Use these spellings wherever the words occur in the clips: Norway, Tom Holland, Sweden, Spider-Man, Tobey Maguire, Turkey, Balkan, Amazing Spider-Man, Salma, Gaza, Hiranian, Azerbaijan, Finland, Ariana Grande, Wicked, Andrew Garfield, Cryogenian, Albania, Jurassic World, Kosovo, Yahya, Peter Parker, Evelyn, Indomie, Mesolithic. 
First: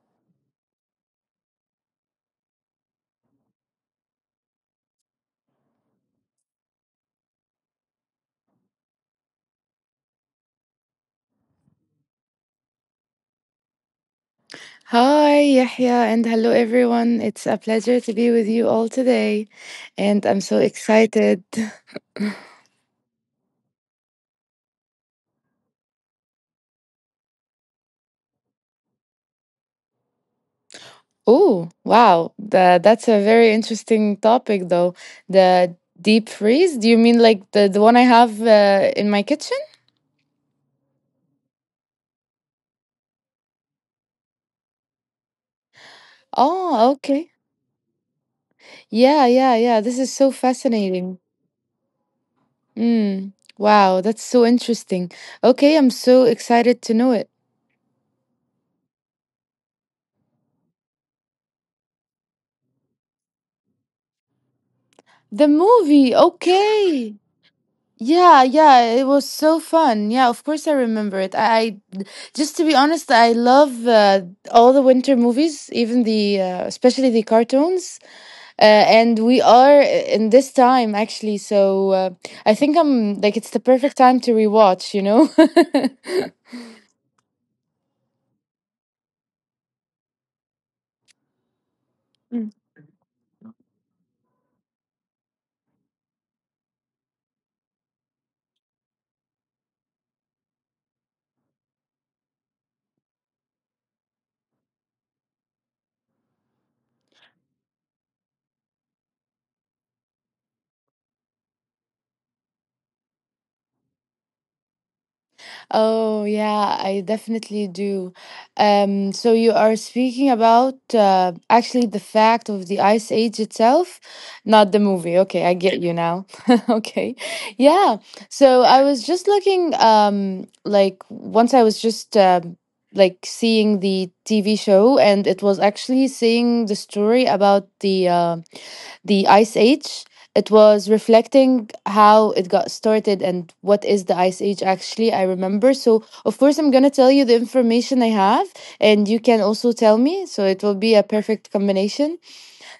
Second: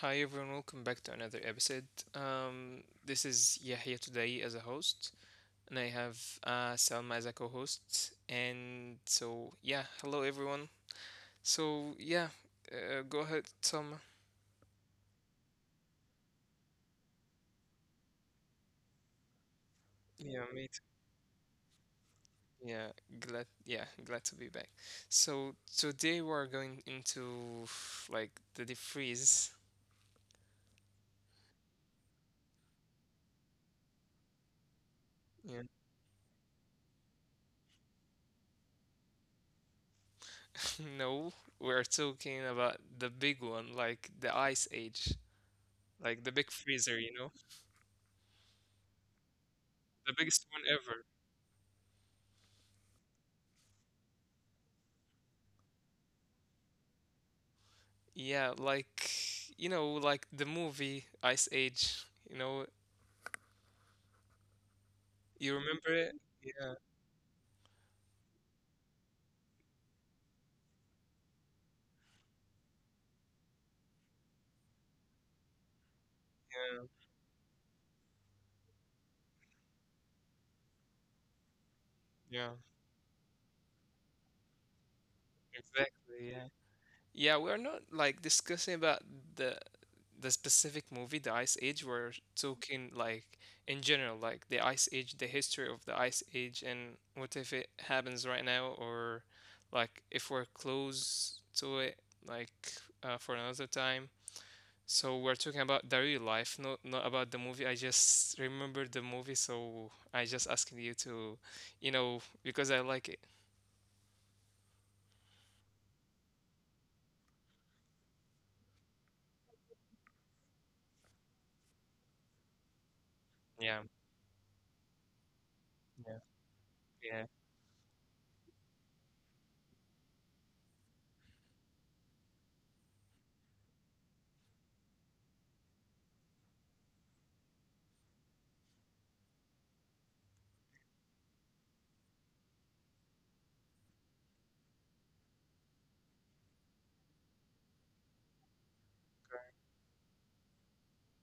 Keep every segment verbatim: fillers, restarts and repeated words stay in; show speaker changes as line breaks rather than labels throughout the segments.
Hi everyone, welcome back to another episode. Um, this is Yahya today as a host, and I have uh, Salma as a co-host. And so, yeah, hello everyone. So, yeah, uh, go ahead, Salma.
Hi, Yahya, and hello, everyone. It's a pleasure to be with you all today, and I'm so
Yeah, me
excited.
too. Yeah, glad. Yeah, glad to be back. So today we're going into like the deep freeze.
Oh, wow. Tha- that's a very interesting topic, though. The
Yeah.
deep freeze? Do you mean like the, the one I have uh, in my kitchen?
No, we're talking about the big one, like the ice age,
Oh,
like the big
okay.
freezer. You know,
Yeah, yeah, yeah. This is so
the
fascinating.
biggest one.
Mm, wow, that's so interesting. Okay, I'm so excited to know it.
Yeah, like you know, like the movie Ice Age, you know,
The movie,
you remember
okay.
it? Yeah,
Yeah, yeah, it was so fun. Yeah, of course I remember it. I, I just to be honest, I love uh, all the winter movies, even the uh, especially the cartoons.
yeah,
Uh, and we are uh, in this time actually so uh, i think I'm like it's the perfect
yeah,
time to rewatch you know
exactly, yeah. Yeah, we're not like discussing about the the specific movie, the Ice Age. We're talking like in general, like the Ice Age, the history of the Ice Age, and what if it happens right now, or like if we're close to it, like uh, for another time. So we're talking about the real life, not not about the movie. I just remember the movie, so I just asking you to, you know, because I like it.
Oh, yeah, I definitely do. Um, so you are speaking about uh, actually the fact of the Ice Age itself, not the movie. Okay, I
Yeah,
get you now. Okay.
yeah,
Yeah. So I
yeah,
was just looking um like once I was just um like seeing the T V show, and it was actually seeing the story about the uh, the ice age. It was reflecting how it got started and what is the ice age actually I remember. So of course I'm going to tell you the information I have, and you can also tell me, so it will be a perfect combination.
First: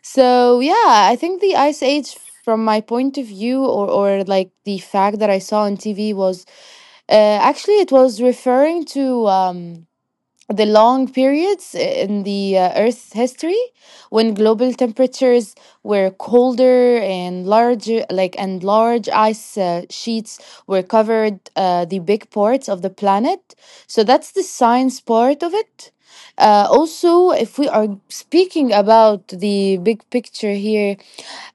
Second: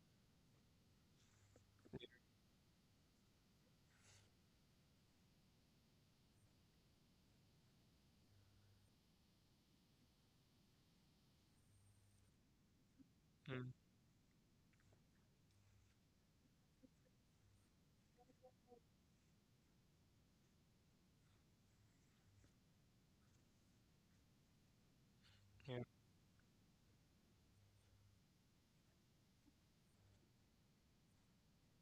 So yeah, I think the ice age from my point of view, or, or like the fact that I saw on T V was uh, actually it was referring to um, the long periods in the uh, Earth's history
mm,
when global temperatures were colder and larger, like and large ice uh, sheets were covered uh, the big parts of the planet. So that's the science part of
yeah,
it. Uh, also, if we are speaking about the big picture here,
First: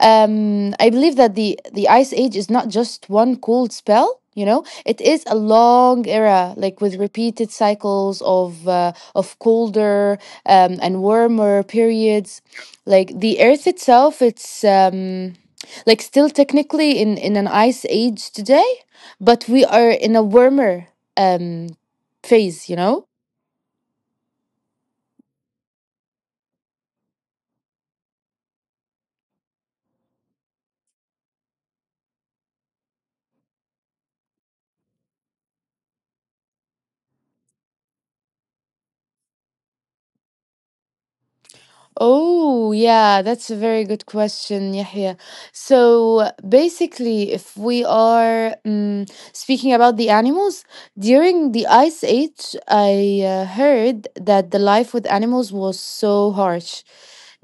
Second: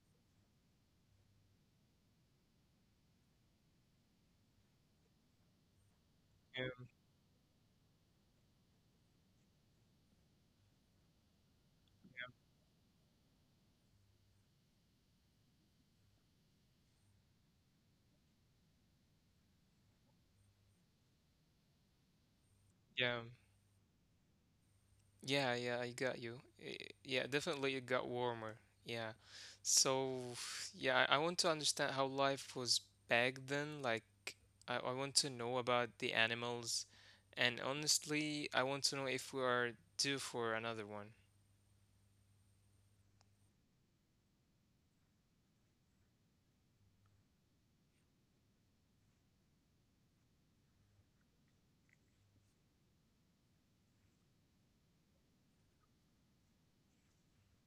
um, I believe that the the Ice Age is not just one cold spell. You know, it is a long era,
yeah,
like with repeated cycles of uh, of colder um, and warmer periods. Like the Earth itself, it's um, like still technically in in an ice age today, but we are in a warmer um, phase. You
yeah,
know.
yeah, yeah. I got you. Eh, Yeah, definitely it got warmer. Yeah. So yeah, I, I want to understand how life was back then. Like, I, I want to know about the animals, and honestly, I want to know if we are due for another one.
Oh, yeah, that's a very good question, Yahya. So basically, if we are um, speaking about the animals, during the Ice Age, I uh, heard that the life with animals was so harsh,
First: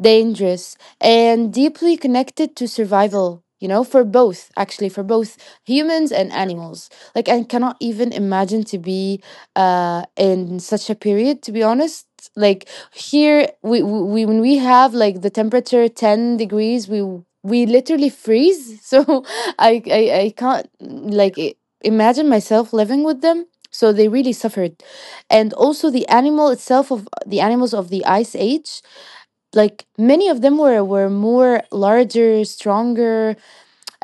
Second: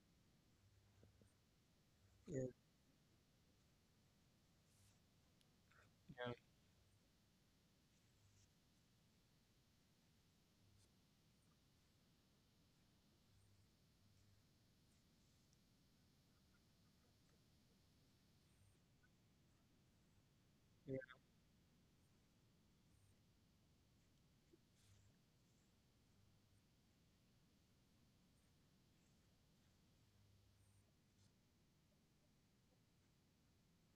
dangerous, and deeply
Yeah,
connected to survival, you know, for both, actually, for both humans and
yeah,
animals. Like, I cannot even imagine to be uh, in such a period, to be honest. Like, here we, we when we have like the temperature ten degrees we we literally freeze. So, I, I i can't like i- imagine myself living with them. So they really suffered. And also the animal itself, of the animals of the ice age, like many of them were were more larger, stronger.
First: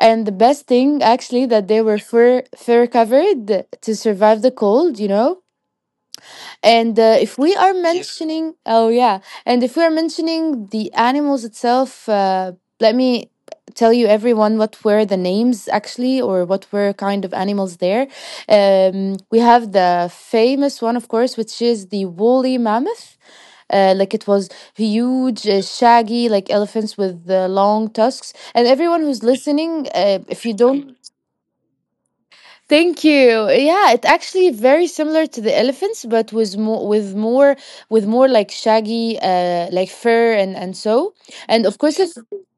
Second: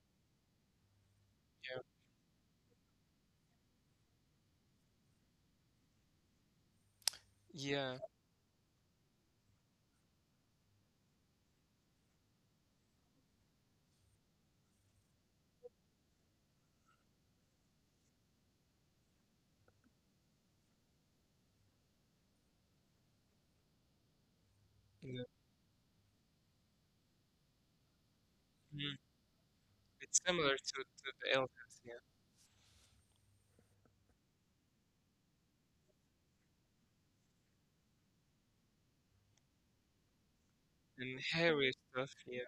And the best thing actually that they
yeah,
were fur fur covered to survive the cold, you know. And uh, if we are Yeah.
Yeah,
mentioning, oh yeah, and if we are mentioning the animals itself, uh, let me tell you everyone what were the names actually, or what were kind of animals there. Um, we have the famous one, of course, which is the woolly mammoth. Uh, like it was
yeah.
huge, uh, shaggy, like elephants with the long tusks. And everyone
Mm.
who's listening, uh,
It's
if you
similar to,
don't
to the elephants, yeah.
Thank you. Yeah, it's actually very similar to the elephants, but with more with more with more like shaggy, uh, like fur and and so.
And
And of
hairy
course, it's,
stuff, yeah,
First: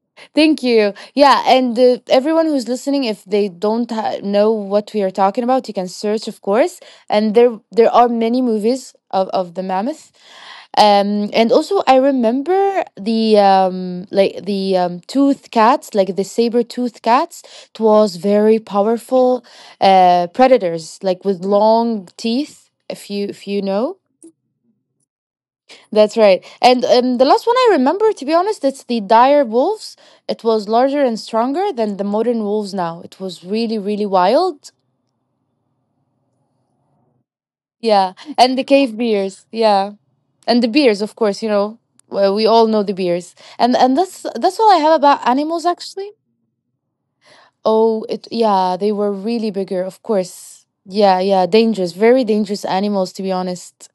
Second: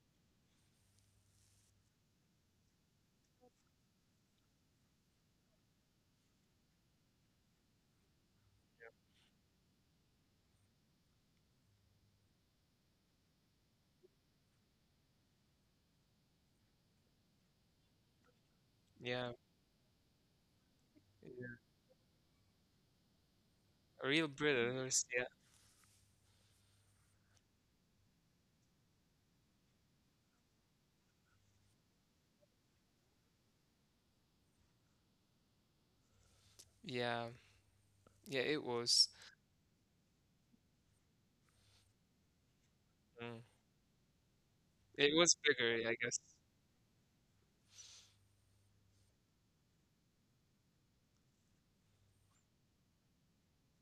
thank you. Yeah, and uh, everyone who's listening, if they don't ha- know what we are talking about, you can search, of course. And there there are many movies of of the mammoth. Um and also I remember the um like the um tooth cats, like the saber tooth cats. It was very
yeah,
powerful uh predators, like with
yeah.
long teeth, if you if you know.
Real predators, yeah.
That's right. And um the last one I remember, to be honest, it's the dire wolves. It was larger and stronger than the modern wolves now. It was really really wild.
Yeah,
Yeah,
yeah,
and the
it
cave
was.
bears, yeah, and the beers, of course, you know. Well, we all know the beers.
Mm.
And and that's that's all I have
It
about
was
animals
bigger, I
actually.
guess.
Oh it yeah, they were really bigger, of course. Yeah, yeah, dangerous, very dangerous animals, to be honest.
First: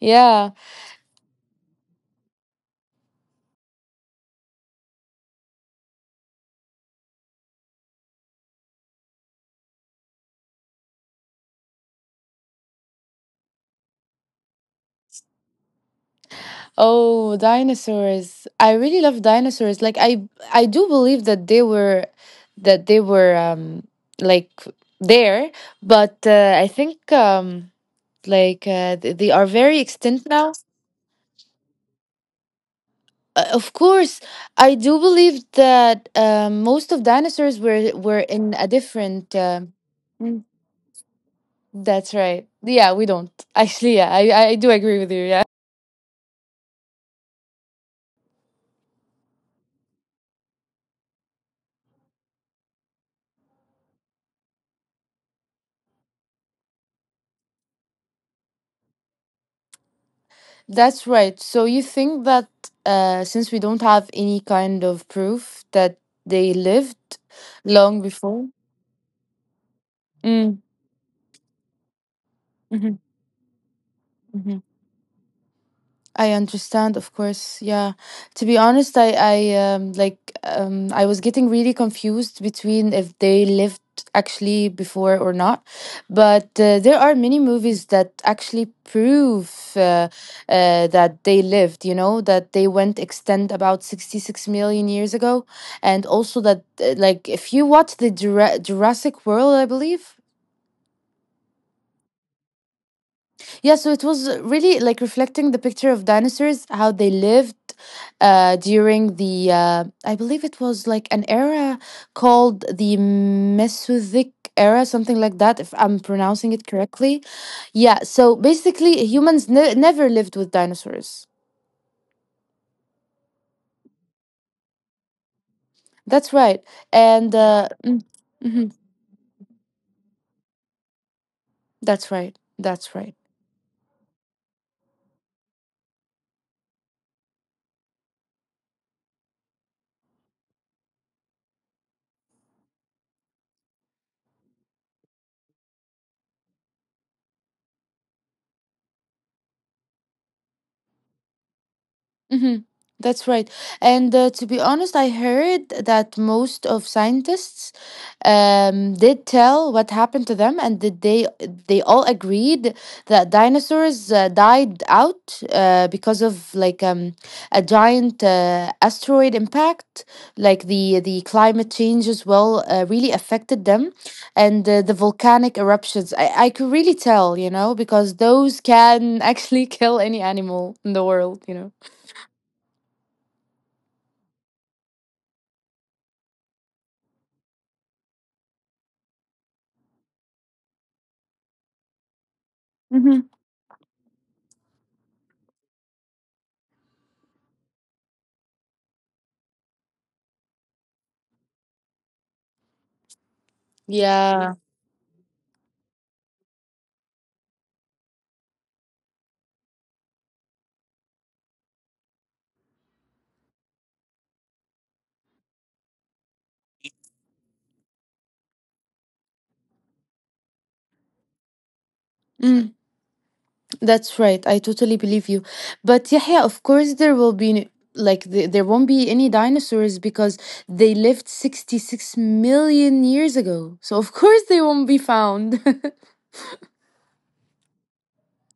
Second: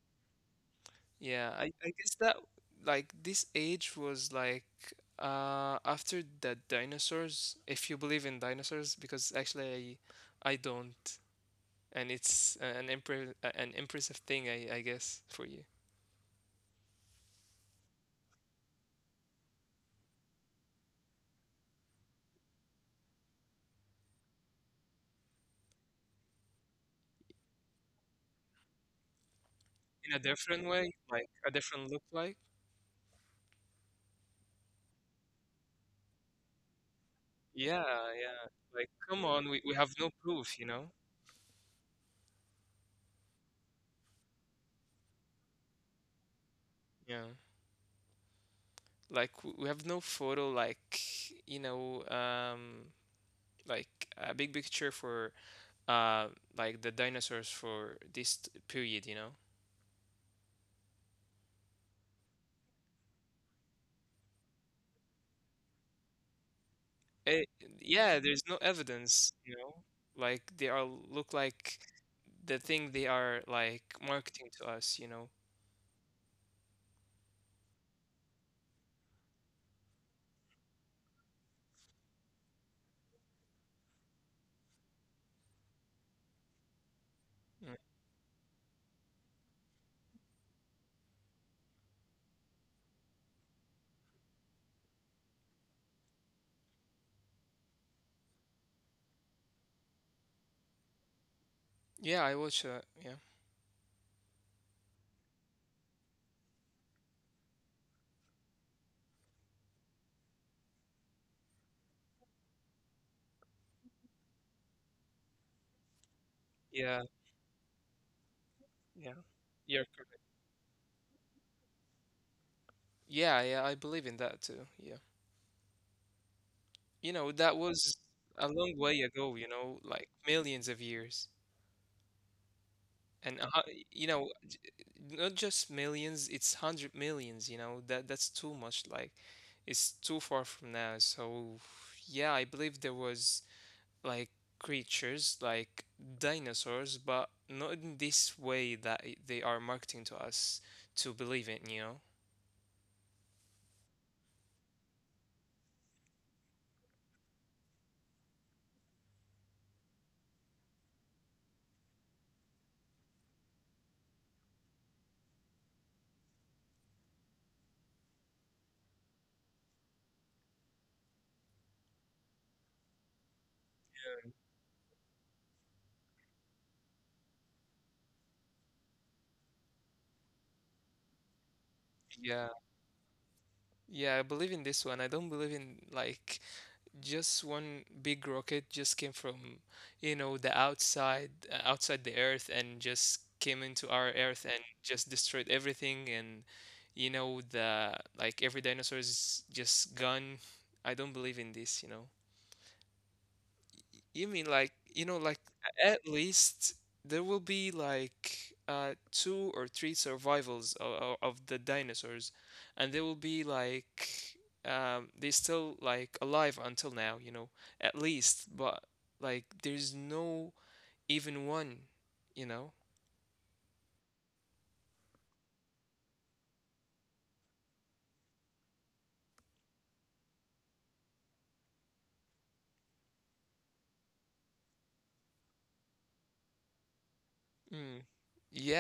Yeah.
Yeah, I, I guess that, like, this age was like uh after the dinosaurs, if you believe in dinosaurs, because actually I I don't, and it's a- an impre- a- an impressive thing, I I guess, for you.
Oh, dinosaurs, I really love dinosaurs. Like i i do believe that they were, that they were um like there. But uh, i think um like uh, th- they are very
In a
extinct now.
different way, like a different look like.
Uh, of course, I do believe that uh, most of dinosaurs were were
Yeah,
in
yeah.
a
Like, come
different.
on,
Uh,
we, we have no
mm,
proof, you know?
that's right. Yeah, we don't actually. Yeah, I I do agree with you. Yeah,
Yeah. Like, w- we have no photo, like, you know, um, like a big picture for, uh, like the dinosaurs for this t- period, you know?
that's right. So you think that uh, since we don't have any kind of proof that they lived
Eh,
long
yeah, there's no
before.
evidence, you know? Like, they
Mm.
are look like the thing they
Hmm.
are like marketing to us, you know?
I understand, of course. Yeah. To be honest, I I um like um I was getting really confused between if they lived actually before or not. But uh, there are many
Mm.
movies that actually prove uh, uh that they lived, you know, that they went extent about sixty-six million years ago. And also that uh, like if you watch the Jura- Jurassic World, I believe,
Yeah, I watch that. Yeah.
yeah, so it was really like reflecting the picture of dinosaurs, how they lived uh, during the, uh, I believe it was like an era called the Mesolithic era, something like that, if I'm pronouncing it
Yeah,
correctly. Yeah, so
yeah.
basically, humans
You're
ne-
correct.
never lived with dinosaurs.
Yeah, yeah, I believe in that too. Yeah.
That's right.
You know,
And
that
uh,
was
mm,
a long
mhm,
way ago, you know, like millions of years.
that's right. That's right.
And a hu- you know, not just millions, it's hundred millions, you know. That that's too much, like it's too far from now. So yeah, I believe there was like creatures like dinosaurs, but not in this way that i- they are marketing to us to believe in, you know.
Hmm. That's right. And uh, to be honest, I heard that most of scientists um, did tell what happened to them, and that they they all agreed that dinosaurs uh, died out uh, because of like um, a giant uh, asteroid impact, like the the climate change as well uh, really affected them, and uh, the volcanic eruptions. I, I could really tell, you know, because those can actually kill any animal in the world, you know.
Yeah. Yeah, I believe in this one. I don't believe in like just one big rocket just came from you know the outside uh, outside the earth and just
Mm-hmm.
came into our earth and just destroyed everything and you know the like every dinosaur is just gone. I don't believe in this you know. You mean like,
Yeah,
you know, like at least there will be like uh two or three survivals of, of the dinosaurs, and they will be like um they still like alive until now, you know, at least, but like there's no even one, you know.
mm, that's right. I totally believe you. But Yahya, of course, there will be n- like the, there won't be any dinosaurs because they lived sixty-six million years ago. So of course they won't be found.
Mm.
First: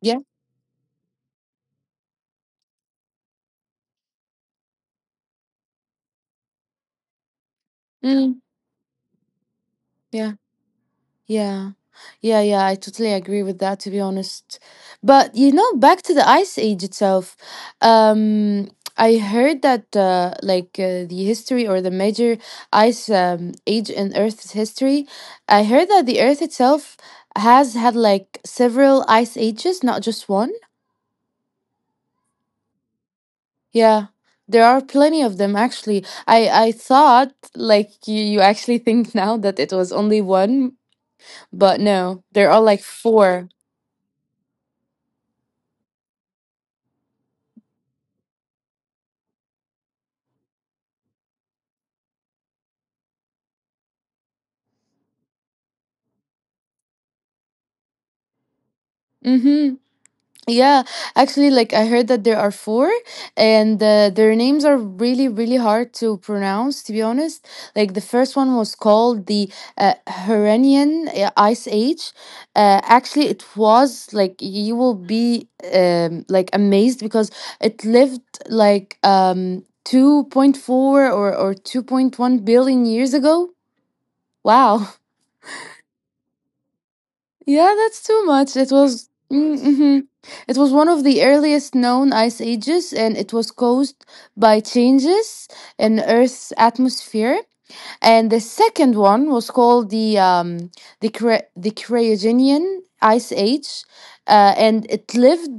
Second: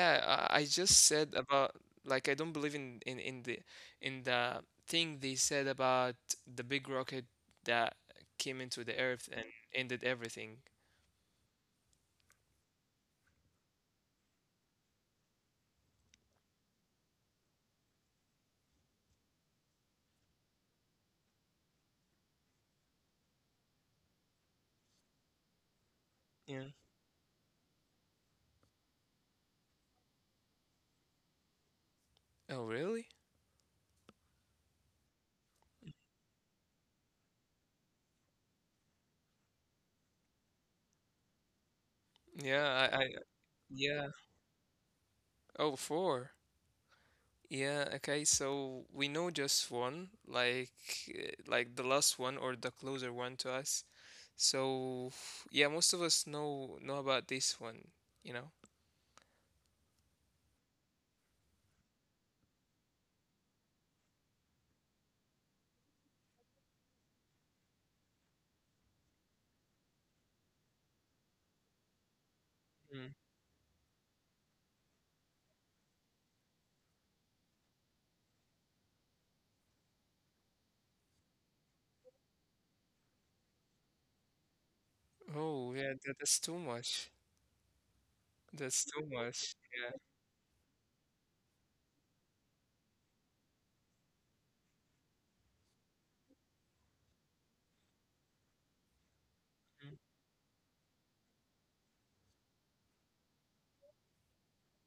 Yeah.
I I just said about like I don't believe in in in the in the thing they said about the big rocket that
Mm,
came into the earth and ended
yeah.
everything.
Yeah. Yeah, yeah, I totally agree with that, to be honest. But you know, back to the ice age itself. Um I heard that uh, like uh, the history or the major ice um, age in Earth's history, I heard that the Earth
Yeah.
itself has had like several ice ages, not just one.
Oh, really?
Yeah. There are plenty of them, actually. I I thought like you, you actually think now that it was only one, but no, there are like
Yeah, I, I
four.
yeah. Oh, four. Yeah, okay. So we know just one, like uh, like the last one or the closer one to us. So yeah, most of us know know about this one, you know.
Mhm. Yeah, actually, like I heard that there are four, and uh, their names are really, really hard to pronounce, to be honest. Like the first one was called the uh, Hiranian uh, Ice Age. Uh, actually, it
Mm.
was like you will be um, like amazed because it lived like um two point four or or two point one billion years ago. Wow.
Oh, yeah, that, that's too
Yeah,
much.
that's too much. It was
That's
mm,
too
mm-hmm.
much.
It
Yeah.
was one of the earliest known ice ages, and it was caused by changes in Earth's atmosphere. And the second one was called the um the Cre- the Cryogenian ice age, uh, and it lived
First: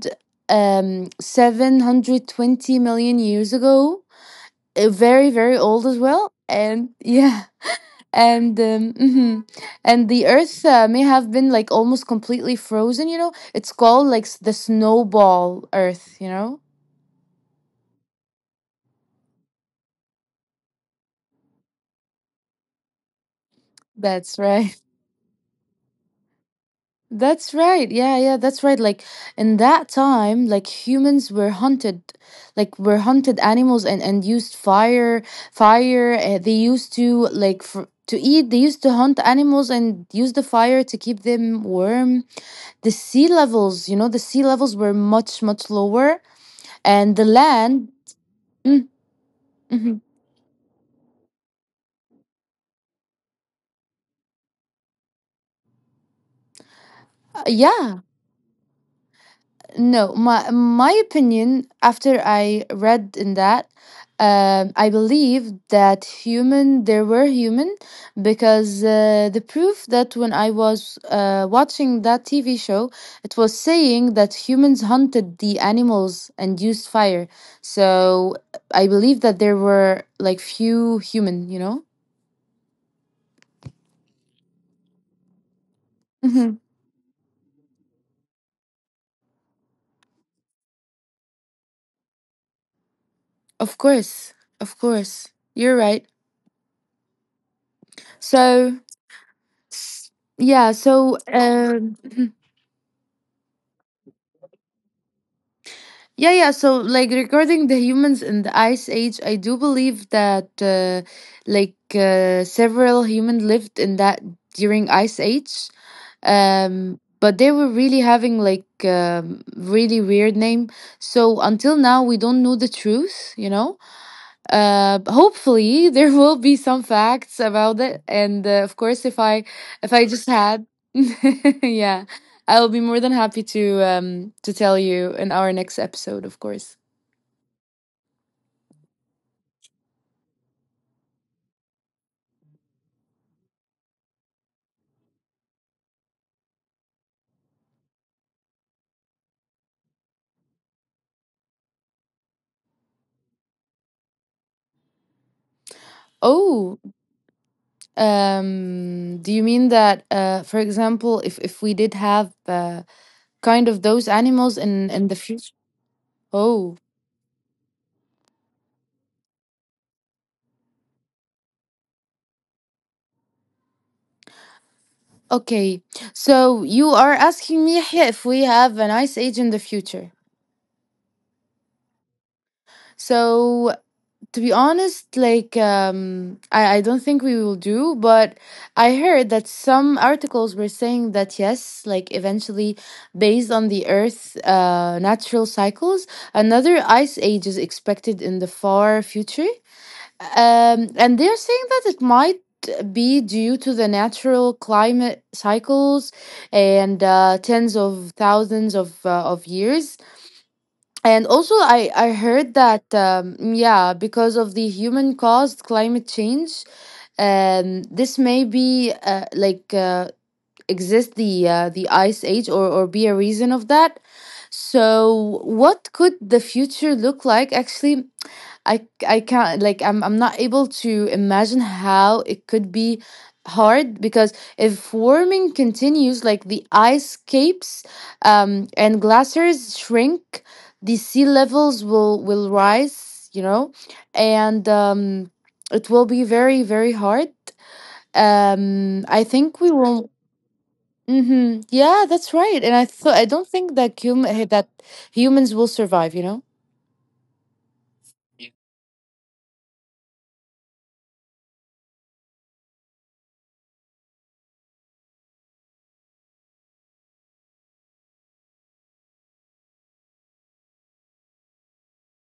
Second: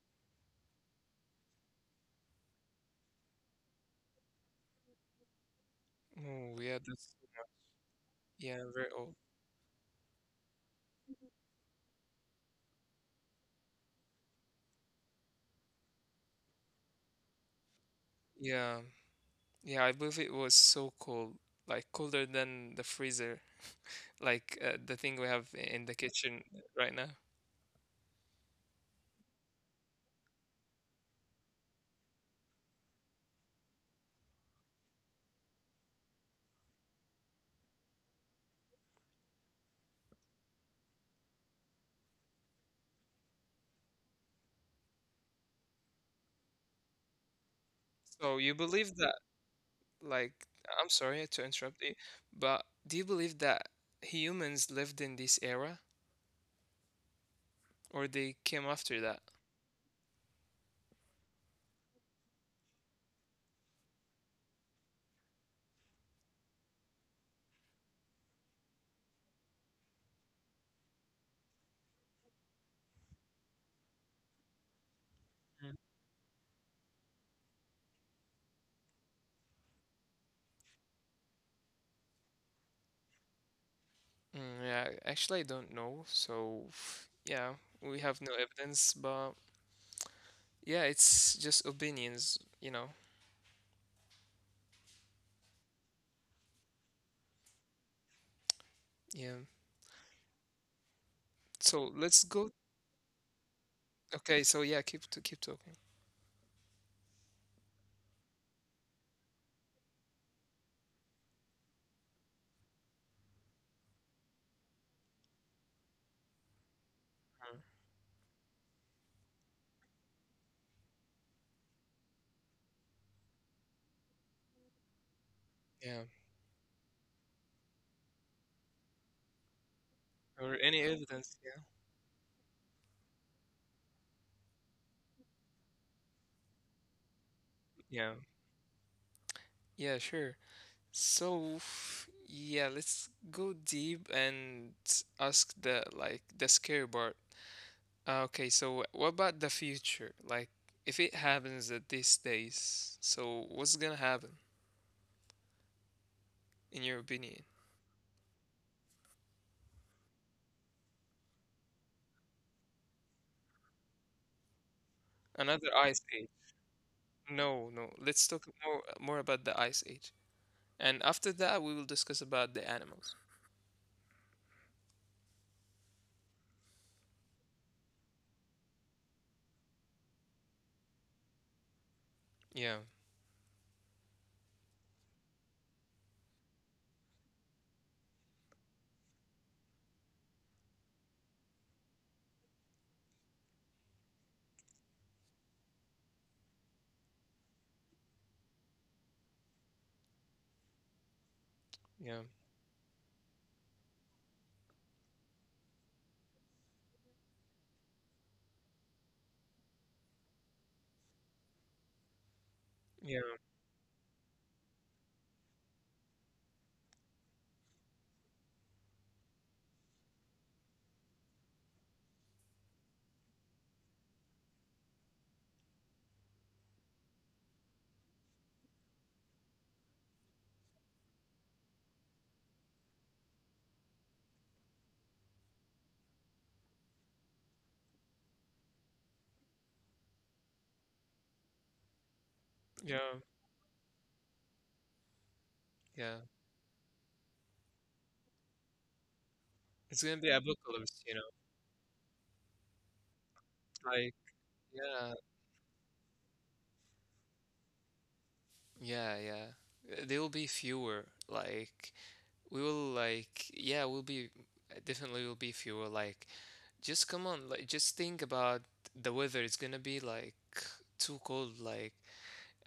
um seven hundred twenty million years ago. Uh, very very old as well.
Mhm. Oh, yeah,
And
that's
yeah and
yeah, very
um,
old.
mhm. And the earth uh, may have been like almost completely frozen, you know. It's called like s- the snowball earth, you know.
Yeah. Yeah, I believe it was so cold, like colder than the freezer,
That's
like uh,
right.
the thing we have in the kitchen right now.
That's right. Yeah, yeah, that's right. Like in that time, like humans were hunted, like were hunted animals, and and used fire. Fire uh, they used to like for, to eat. They used to hunt animals and use the fire to keep them warm. The sea levels, you know, the sea levels were much much lower, and the land.
So you
Mm,
believe that,
mhm.
like, I'm sorry to interrupt you, but do you believe that humans lived in this era
Uh, yeah,
or they came after that?
no, my my opinion after I read in that, um, I believe that human there were human, because uh, the proof that when I was uh, watching that T V show, it was saying that humans hunted the animals and used fire. So I believe that there were like few human, you know.
Mm, yeah, actually, I don't know.
Hmm.
So, yeah, we have no evidence, but yeah, it's just opinions, you know.
Of course, of course, you're right. So
Yeah.
S- yeah, so
So
um
let's go. Okay, so yeah, keep to keep talking.
yeah, yeah, so like regarding the humans in the ice age, I do believe that uh, like uh, several humans lived in that during ice age. Um but they
Mhm.
were really having like um really weird name. So until now we don't know the truth, you know? Uh, hopefully
Yeah,
there will be some facts about it, and uh, of course, if i if i just
or
had
any evidence. Yeah,
yeah, I'll be more than happy to um to tell you in our next episode, of course.
yeah, yeah, sure. So f- yeah, let's go deep and ask the like the scary part. Uh, okay, so what about the future? Like, if it happens at these days, so what's gonna happen
Oh,
in your opinion?
um do you mean that, uh for example, if if we did have uh, kind of those animals in in the future?
Another ice age?
Oh,
No, no. Let's talk more more about the ice age, and after that we will discuss about the animals.
okay, so you are asking me, Yahya, if we have an ice age in the future.
Yeah,
So to be honest, like um, I, I don't think we will do, but I heard that some articles were saying that yes, like eventually, based on the Earth's uh, natural cycles, another ice age is expected in the far future. Um, and they're saying that it
yeah,
might be due to the natural climate cycles and uh, tens of thousands of uh, of years. And also, I, I heard that, um,
yeah.
yeah, because of the human caused climate change, um, this may be uh, like uh, exist the uh, the ice age, or, or be a reason of that. So, what could the future look like? Actually, I I can't, like I'm I'm not able to imagine how it could be hard because if warming continues, like the ice capes um and glaciers shrink, the sea levels will will
Yeah,
rise, you know. And um it will be
yeah.
very very hard. um I think we
It's
will
gonna be apocalypse, you know.
mhm, yeah, that's right. And I thought, I don't think that
Like,
human that
yeah,
humans will survive, you know.
yeah, yeah. Uh, There will be fewer. Like, we will like, yeah, we'll be definitely will be fewer. Like, just come on, like, just think about the weather. It's gonna be like too cold, like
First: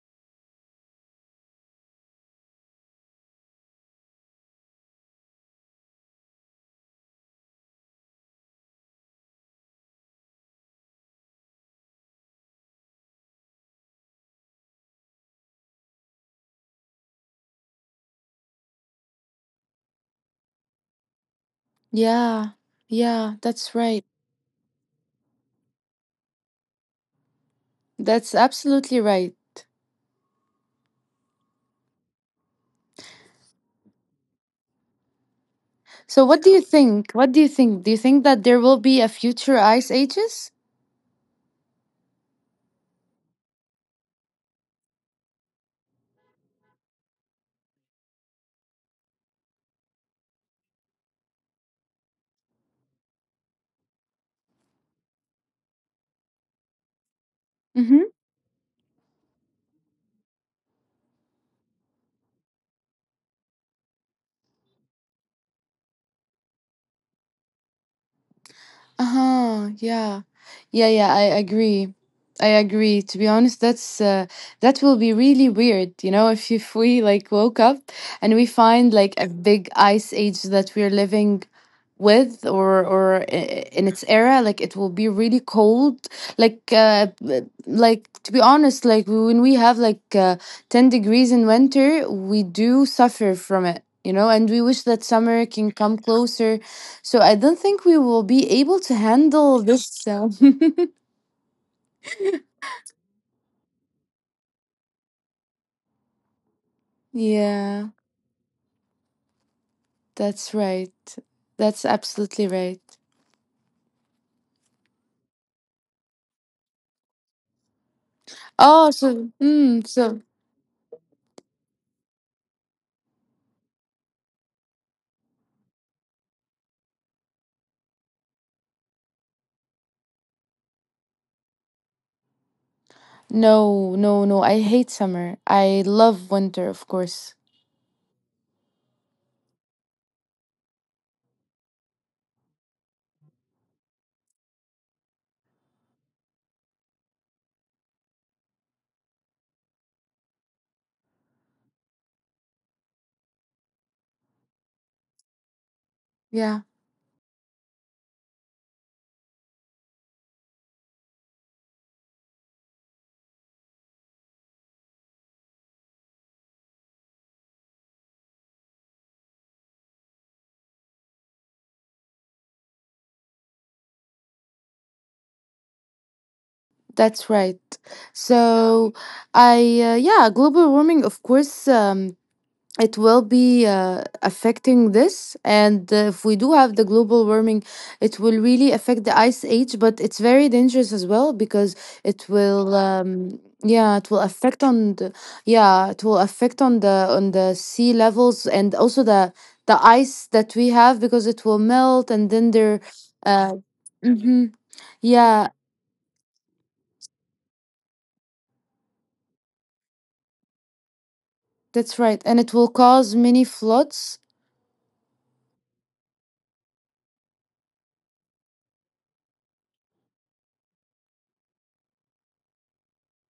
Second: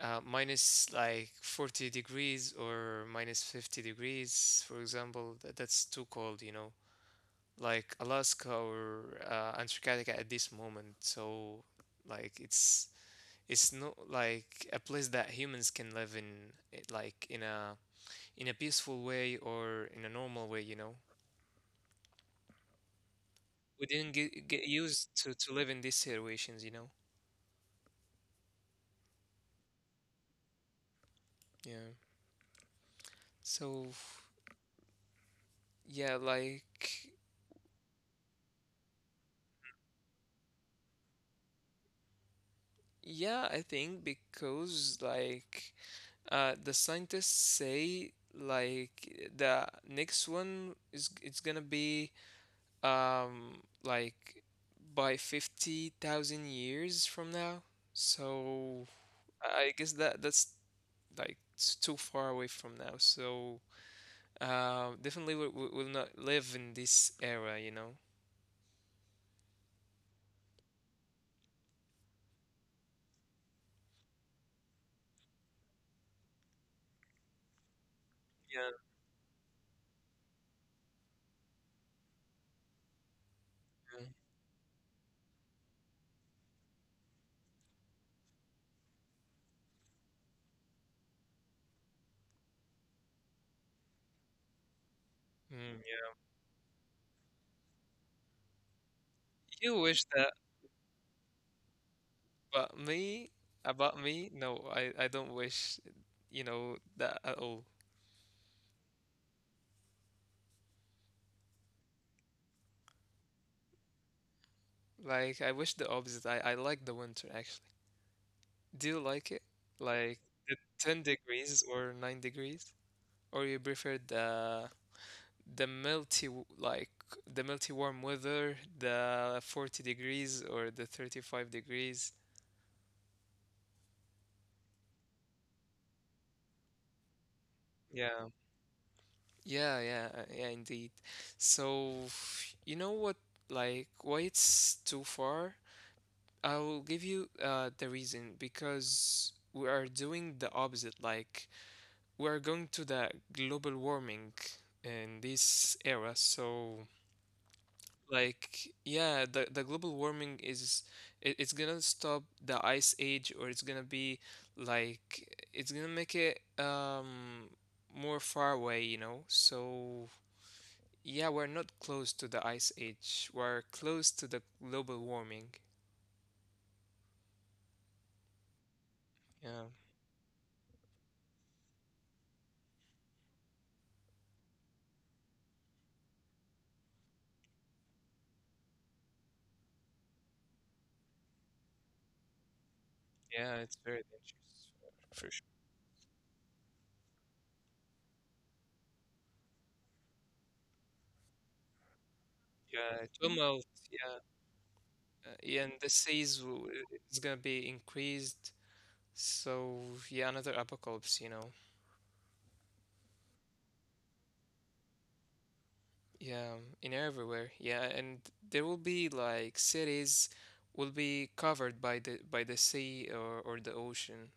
uh, minus like forty degrees or minus fifty degrees, for example. That, that's too cold, you know. Like Alaska or uh, Antarctica at this moment. So, like, it's it's not like a place that humans can live in it, like in a in a peaceful way or in a normal way you know
Yeah, yeah, that's
we didn't
right.
get, get used to to live in these situations you know.
That's absolutely right.
Yeah so yeah
So what do you
like
think? What do you think? Do you think that there will be a future ice ages?
yeah I think because like uh the scientists say like the next one is it's gonna be um like by fifty thousand years from now.
Mm-hmm.
So I guess that that's like it's too far away from now. So uh, definitely we, we will not live in this era, you know.
Uh-huh. Yeah. Yeah, yeah, I agree. I agree. To be honest, that's uh, that will be really weird, you know, if if we like woke up and
Yeah.
we find like a big ice age that we're living with, or or i- in its era. Like it will be really cold, like uh like to be honest, like when we have like uh, ten degrees in winter, we do suffer from it, you know, and we wish that summer
Mm,
can
yeah.
come closer. So I don't think we will be able to
You
handle
wish
this,
that,
so
but me, about me, no, I, I don't wish, you know, that at all.
yeah, that's right, that's absolutely right.
Like, I wish the opposite. I, I like the winter, actually. Do you
Oh,
like it?
so mm,
Like,
so
the ten degrees or nine degrees? Or you prefer the the melty w- like the melty warm weather, the forty degrees or the thirty-five degrees.
no, no, no, I hate summer, I love winter, of course,
Yeah. Yeah, yeah, uh, yeah, indeed. So, you know what, like, why it's too far? I'll give you uh the reason because we are doing the opposite. Like, we are going to the global warming in this era. So,
yeah.
like yeah the, the global warming is it, it's gonna stop the ice age or it's gonna be like it's gonna make it um more far away you know. So yeah we're not close to the ice age, we're close to the global warming.
That's right.
Yeah
So, I uh, yeah, global warming, of course, um, it will be uh, affecting this, and uh, if we do have the global warming, it will really affect the ice age. But it's very dangerous as well because it
yeah it's
will,
very
um,
dangerous
yeah, it
for,
will
for sure.
affect on the yeah, it will affect on the on the sea levels and also the the ice that we have because it will
Yeah it
melt.
will
And then
melt
there,
yeah.
uh,
Uh,
mhm.
yeah and the seas
Yeah,
will, it's gonna be increased. So yeah another apocalypse you know.
that's right. And it will cause many floods.
Yeah, in everywhere. Yeah, and there will be like cities will be covered by the by the sea or or the ocean.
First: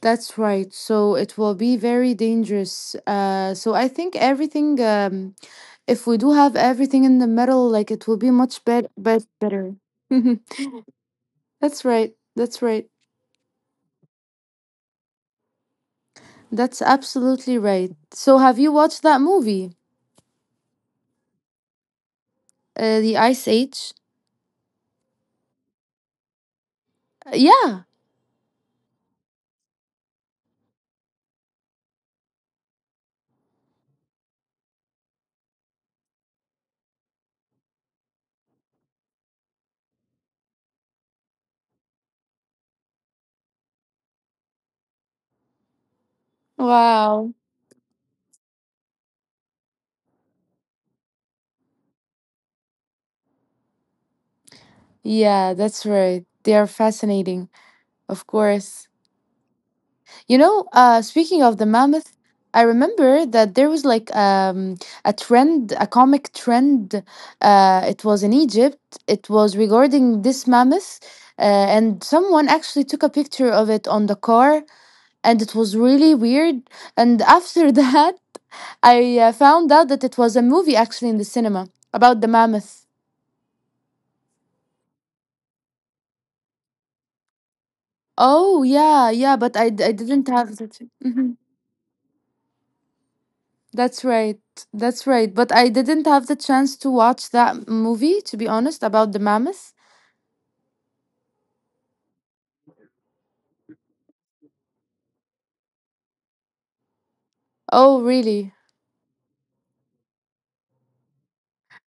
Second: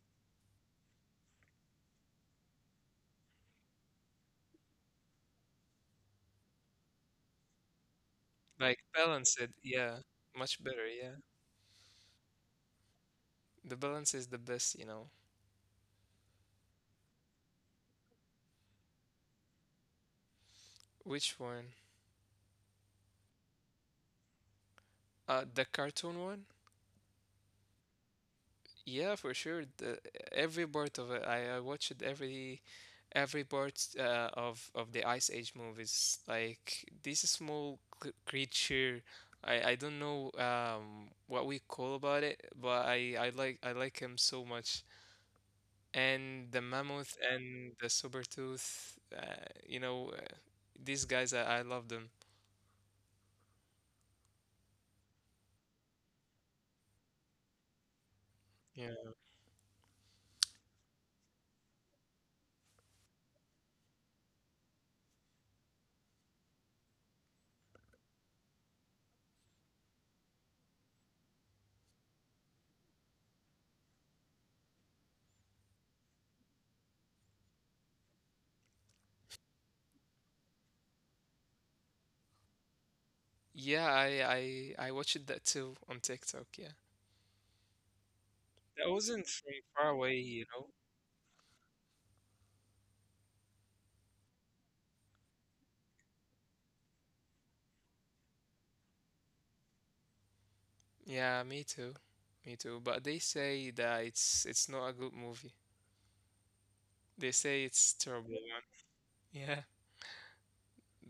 That's right. So it will be very dangerous. Uh, so I think everything, um, if we do have everything in the middle, like it will be much
Like
bet- bet-
balance it.
better.
Yeah, much better. Yeah,
That's right. That's right.
the balance is the best, you know.
That's absolutely right. So have you watched that movie,
Which one?
uh, The Ice Age?
Uh, the cartoon one?
Yeah.
Yeah, for sure. The, every part of it, I, I watched every every part uh, of of the Ice Age movies. Like this small c- creature, I I don't know um what we call about it, but I I like I like him so much. And the
Wow.
mammoth and the saber tooth, uh, you know, uh, these guys, I, I love them.
Yeah, that's right. They are fascinating, of course.
Yeah.
You know, uh, speaking of the mammoth, I remember that there was like um, a trend, a comic trend. Uh, it was in Egypt. It was regarding this mammoth, uh, and someone actually took a picture of it on the car, and it was really weird. And after that, I uh, found out that it was a movie actually in the cinema about the mammoth.
Yeah, I I I watched that too on TikTok. Yeah,
Oh yeah, yeah, but
that
I I d- I
wasn't from
didn't have
far
that.
away, you know.
That's right. That's right. But I didn't have the chance to watch that movie, to be honest, about the mammoth.
Yeah, me too. Me too. But they say that it's it's not a good movie.
Oh,
They say
really?
it's terrible one. Yeah,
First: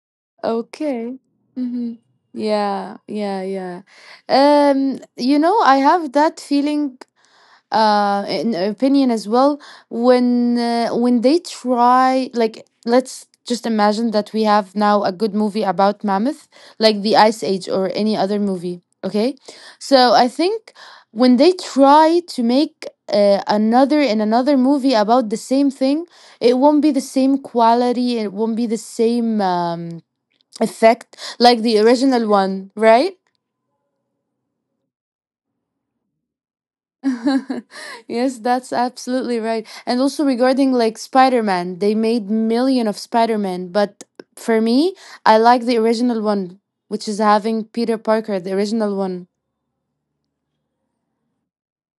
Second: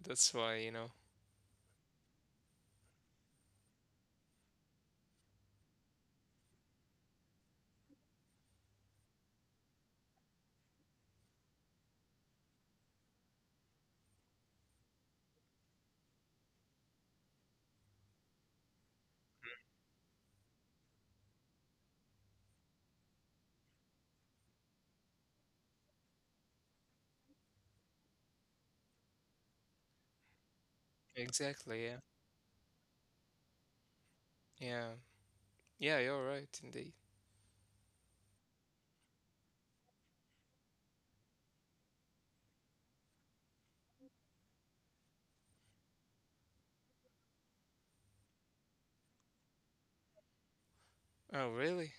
that's why, you know.
Okay. Mm-hmm. Yeah, yeah, yeah. Um, you know, I have that feeling uh, in opinion as well when uh, when they try, like let's just imagine that we have now a good movie about mammoth like the ice age or any other movie, okay? So I think when they try to make uh, another and another movie about the same thing, it won't be the same quality, it won't be the same um, effect like the
Exactly, yeah.
original one, right?
Yeah. Yeah, you're right indeed.
Yes, that's absolutely right. And also regarding like Spider-Man, they made million of Spider-Man, but for me, I like the original one, which is having Peter Parker, the original one.
Oh, really?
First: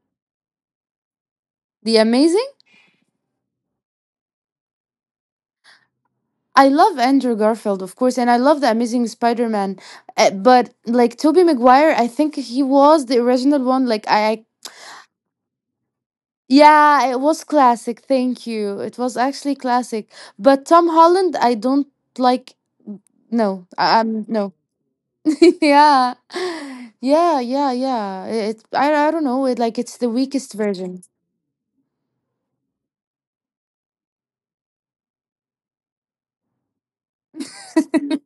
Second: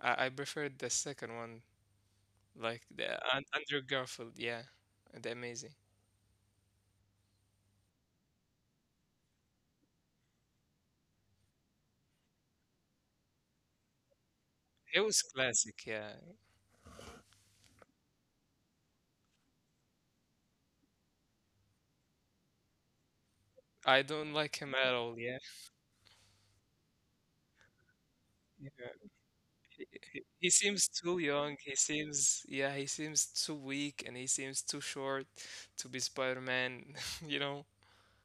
I I preferred the second one,
The amazing?
like the Un- Andrew Garfield, yeah. The amazing.
I love Andrew Garfield, of course, and I love the Amazing Spider-Man. uh, But like Tobey Maguire, I think he was the original one. Like I, I
He was classic, yeah.
yeah, it was classic. Thank you. It was actually classic. But Tom Holland, I don't like. No, I,
I
I'm
don't
no.
like him at all, yeah.
yeah. Yeah, yeah, yeah. It,
Yeah.
I I don't know, it like it's the
He, he
weakest
seems
version.
too young, he seems yeah, he seems too weak and he seems too short to be Spider-Man, you know.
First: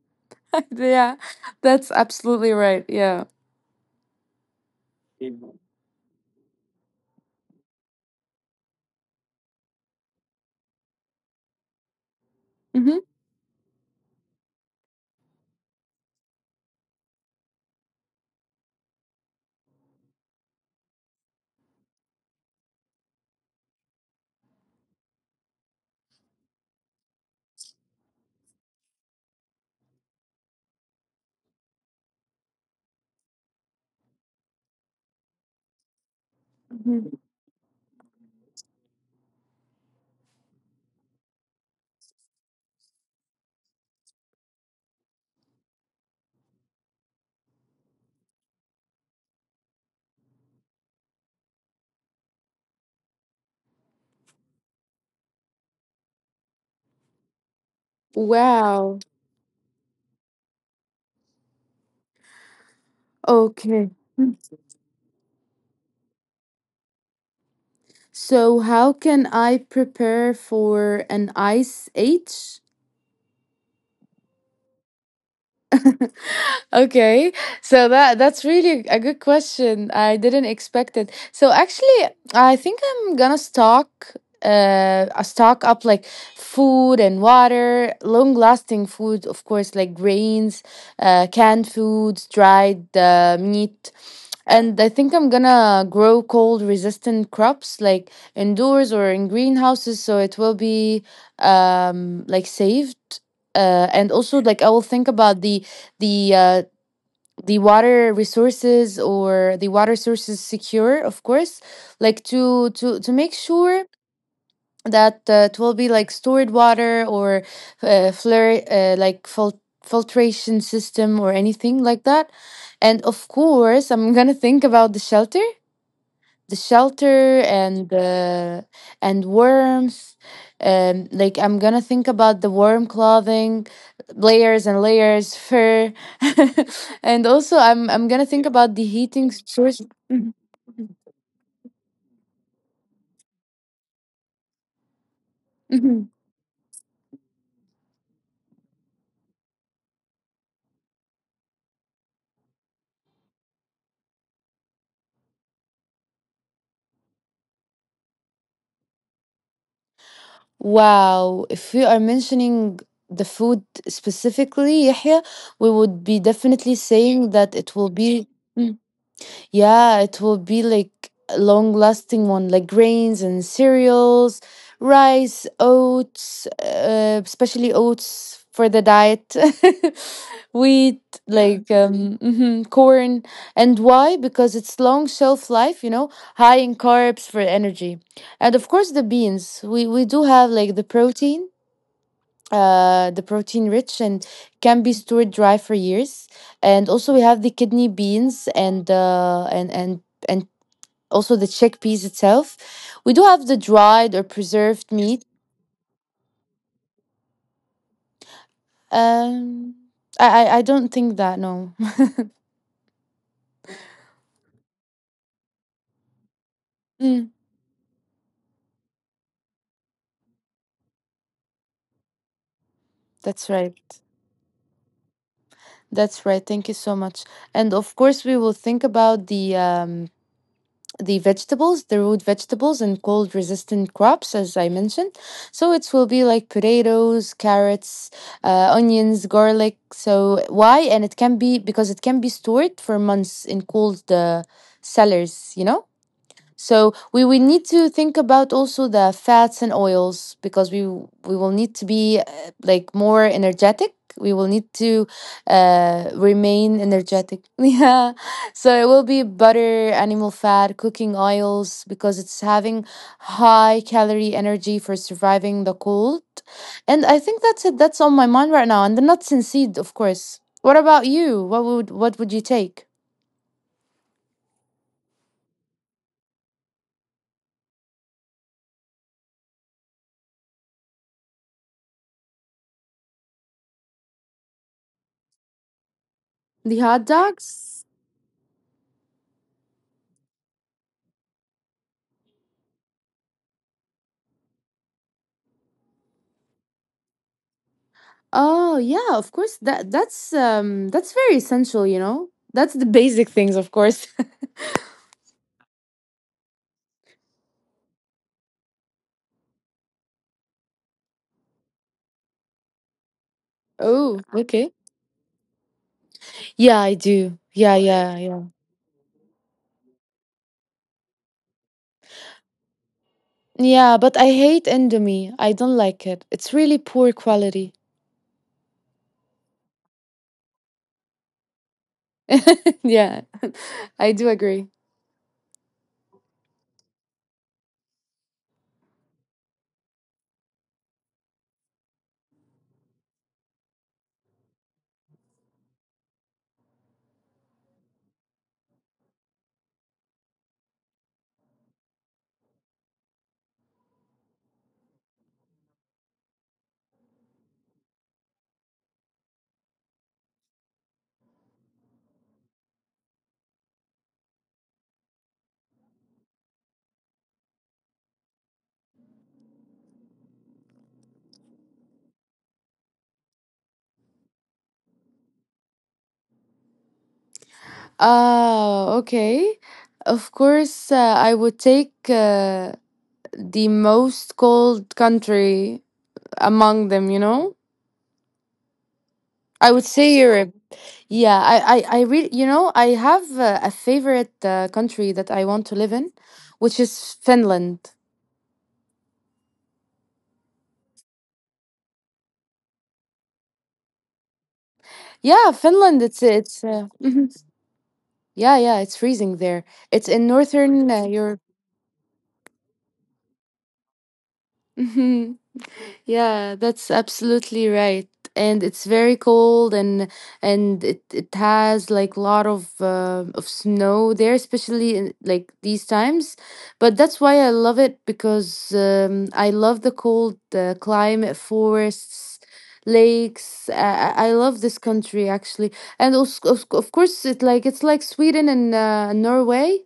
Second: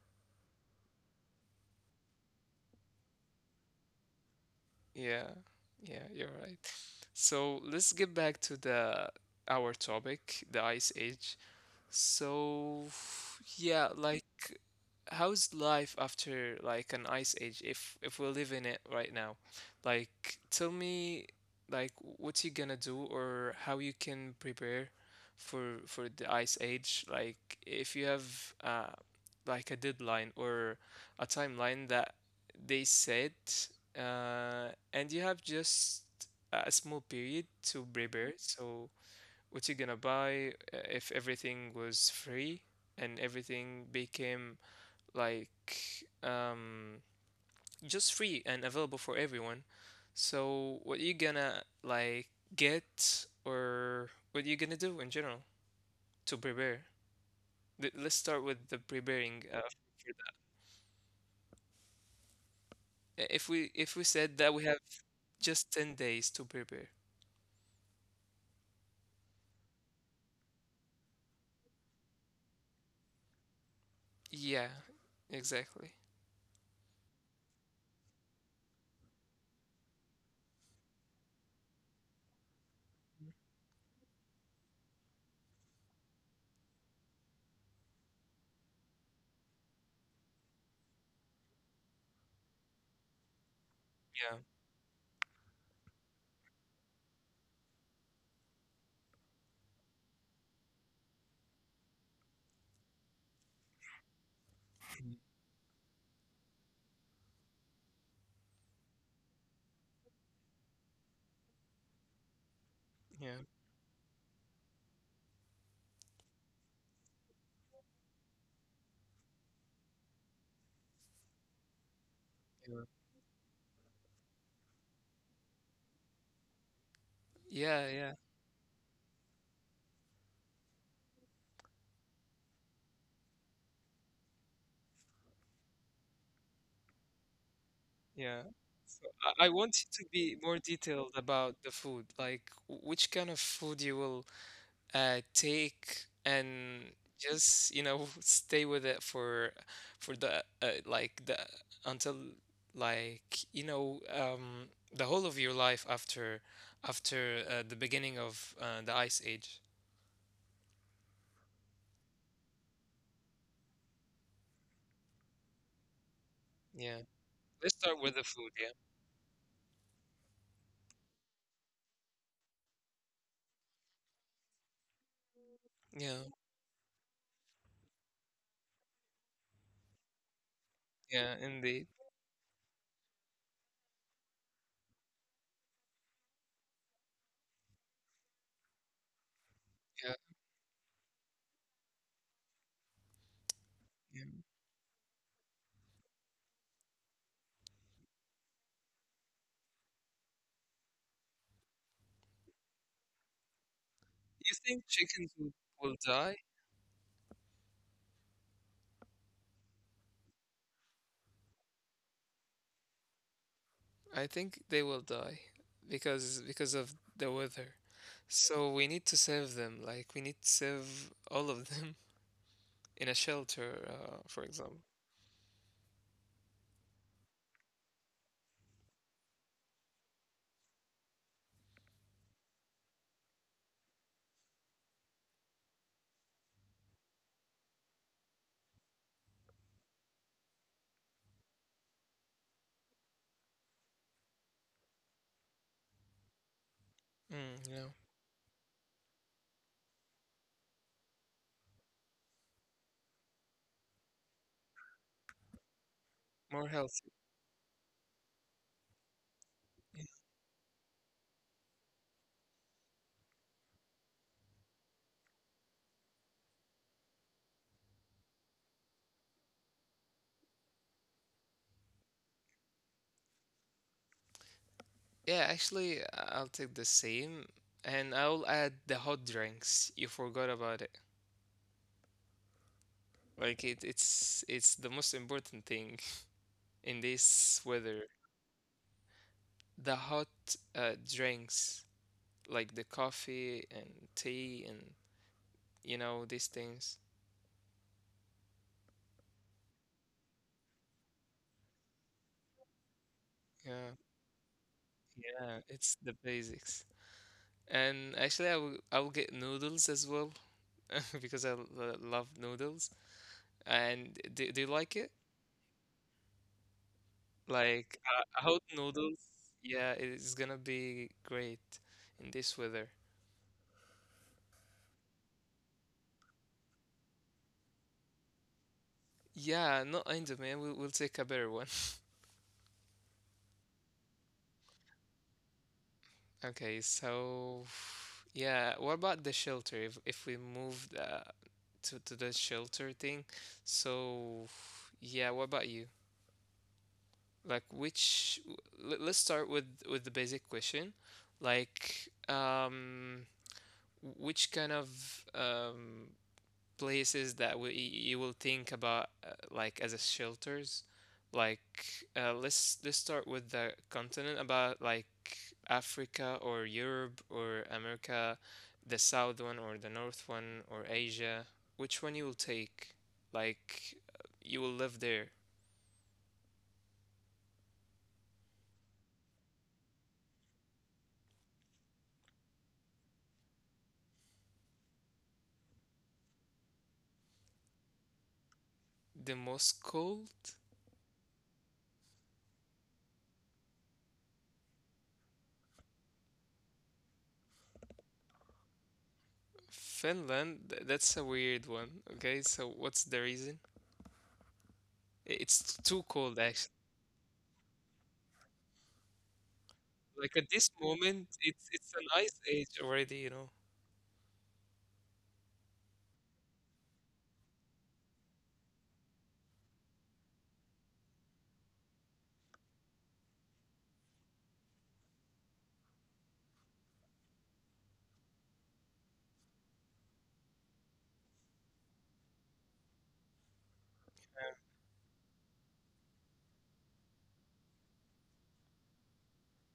Yeah. That's absolutely right. Yeah.
Yeah, yeah, you're right. So let's get back to the our topic, the Ice Age. So,
Mhm.
yeah, like how's life after like an ice age if if we live in it right now? Like tell me like what you gonna do or how you can prepare for for the ice age like if you have uh like a deadline or a timeline that they said uh and you have just a
Mhm.
small period to prepare so what you gonna buy uh, if everything was free and everything became like um, just free and available for everyone? So what you gonna like get or what you gonna do in general to prepare? Th- Let's start with the
Wow.
preparing uh, for that. Uh, If we
Okay.
if we said that we have just ten days to prepare.
So how can I prepare for an ice age?
Yeah, exactly.
Okay, so that that's really a good question. I didn't expect it. So actually, I think I'm gonna stock uh I stock up, like food and water, long lasting food, of course, like grains, uh, canned foods, dried uh, meat.
Yeah.
And I think I'm gonna grow cold resistant crops like indoors or in greenhouses, so it will be um like saved. Uh, and also like I will think
Mhm.
about the the uh, the water resources or the water sources secure, of course, like to to to make
Yeah.
sure that uh, it will be like stored water or uh, flare uh, like fil- filtration system or anything like that.
Yeah.
And of course, I'm gonna think about the shelter, the shelter and
Yeah, yeah.
uh, and warmth. Um, like I'm gonna think about the warm clothing, layers and layers, fur, and also I'm I'm gonna think
Yeah.
about the
So
heating
I I
source.
want you to
Mhm,
be more detailed about the food, like w- which kind of food you will uh,
mhm.
take and just, you know, stay with it for for the uh, like the until like, you know, um, the whole of your life after after uh, the beginning of uh, the ice age.
Wow, if we are mentioning the food specifically, Yahya, we would be definitely
Yeah.
saying that it
Let's
will
start with
be.
the food, yeah.
Yeah, it will be like a long lasting one, like grains and cereals, rice,
Yeah,
oats, uh, especially oats for the diet, wheat,
yeah,
like
indeed.
um, mhm, corn. And why? Because it's long shelf life, you know, high in carbs for energy. And of course, the beans. We, we
Yeah,
do have like the protein uh, the protein rich, and
yeah.
can be stored dry for years. And also we have the kidney beans and uh, and and and also the chickpeas itself. We do have the dried or
You
preserved
think
meat.
chickens will, will die?
Um, I I, I don't think that, no.
I think they will die because because of
Mm,
the weather. So we need to save them. Like we need to save all of them in a
that's right.
shelter, uh, for example.
That's right. Thank you so much. And of course, we will think about the um, the vegetables, the root vegetables, and cold resistant crops, as I mentioned. So it will be like potatoes, carrots, uh, onions, garlic. So why? And it can be because it can be stored for months in cold uh, cellars, you know? So we will need
Mm, you
to
know,
think about also the fats and oils because we we will need to be uh, like more energetic. We will need to uh, remain
more healthy.
energetic. Yeah. So it will be butter, animal fat, cooking oils because it's having high calorie energy for surviving the cold. And I think that's it. That's on my mind right now. And the nuts and seed, of course. What about you? What would what would you take?
Yeah, actually, I- I'll take the same, and I'll add the hot drinks. You forgot about it. Like it, it's it's the most important thing
The hot
in this
dogs?
weather. The hot uh, drinks, like the coffee and tea, and you know these things.
Oh yeah, of course. That that's um that's very essential, you know? That's the basic things, of
Yeah.
course.
Yeah, it's the basics. And actually, I will I will get noodles as well because I lo- love noodles. And
Oh,
do, do you
okay.
like it?
Yeah, I do. Yeah,
Like uh,
yeah, yeah.
hot noodles? Yeah, it's gonna be great in this weather.
Yeah, but I hate Indomie. I don't like it. It's really poor quality.
Yeah, not Indo, man. We'll we'll take a better one.
Yeah, I do agree.
Okay, so yeah, what about the shelter? If if we move the, to to the shelter thing, so yeah, what about you? Like which, let's start with with the basic question, like um which kind of um places that we, you will think about, uh, like as a shelters. Like uh, let's let's start with the continent, about like Africa or Europe or America, the south one or the north one or Asia, which one you will take, like you will live there.
Ah, okay. Of course, uh, I would take uh, the most cold country among them, you know?
The
I would
most
say
cold.
Europe. Yeah, I, I, I really, you know, I have a, a favorite uh, country that I want to live in, which is Finland.
Finland, th- that's a weird one. Okay, so what's the reason? I-
Yeah,
It's
Finland.
too
It's
cold,
it's
actually.
uh, mhm. Yeah, yeah, it's freezing there. It's in
Like at this
northern uh,
moment,
Europe.
it's it's an ice age already, you know.
Yeah, that's absolutely right. And it's very cold, and and it, it has like a lot of uh, of snow there, especially in like these times. But that's why I love it because um, I love the cold uh, climate, forests, lakes. I, I I love this country actually. And also, of of course it like it's like Sweden and uh, Norway,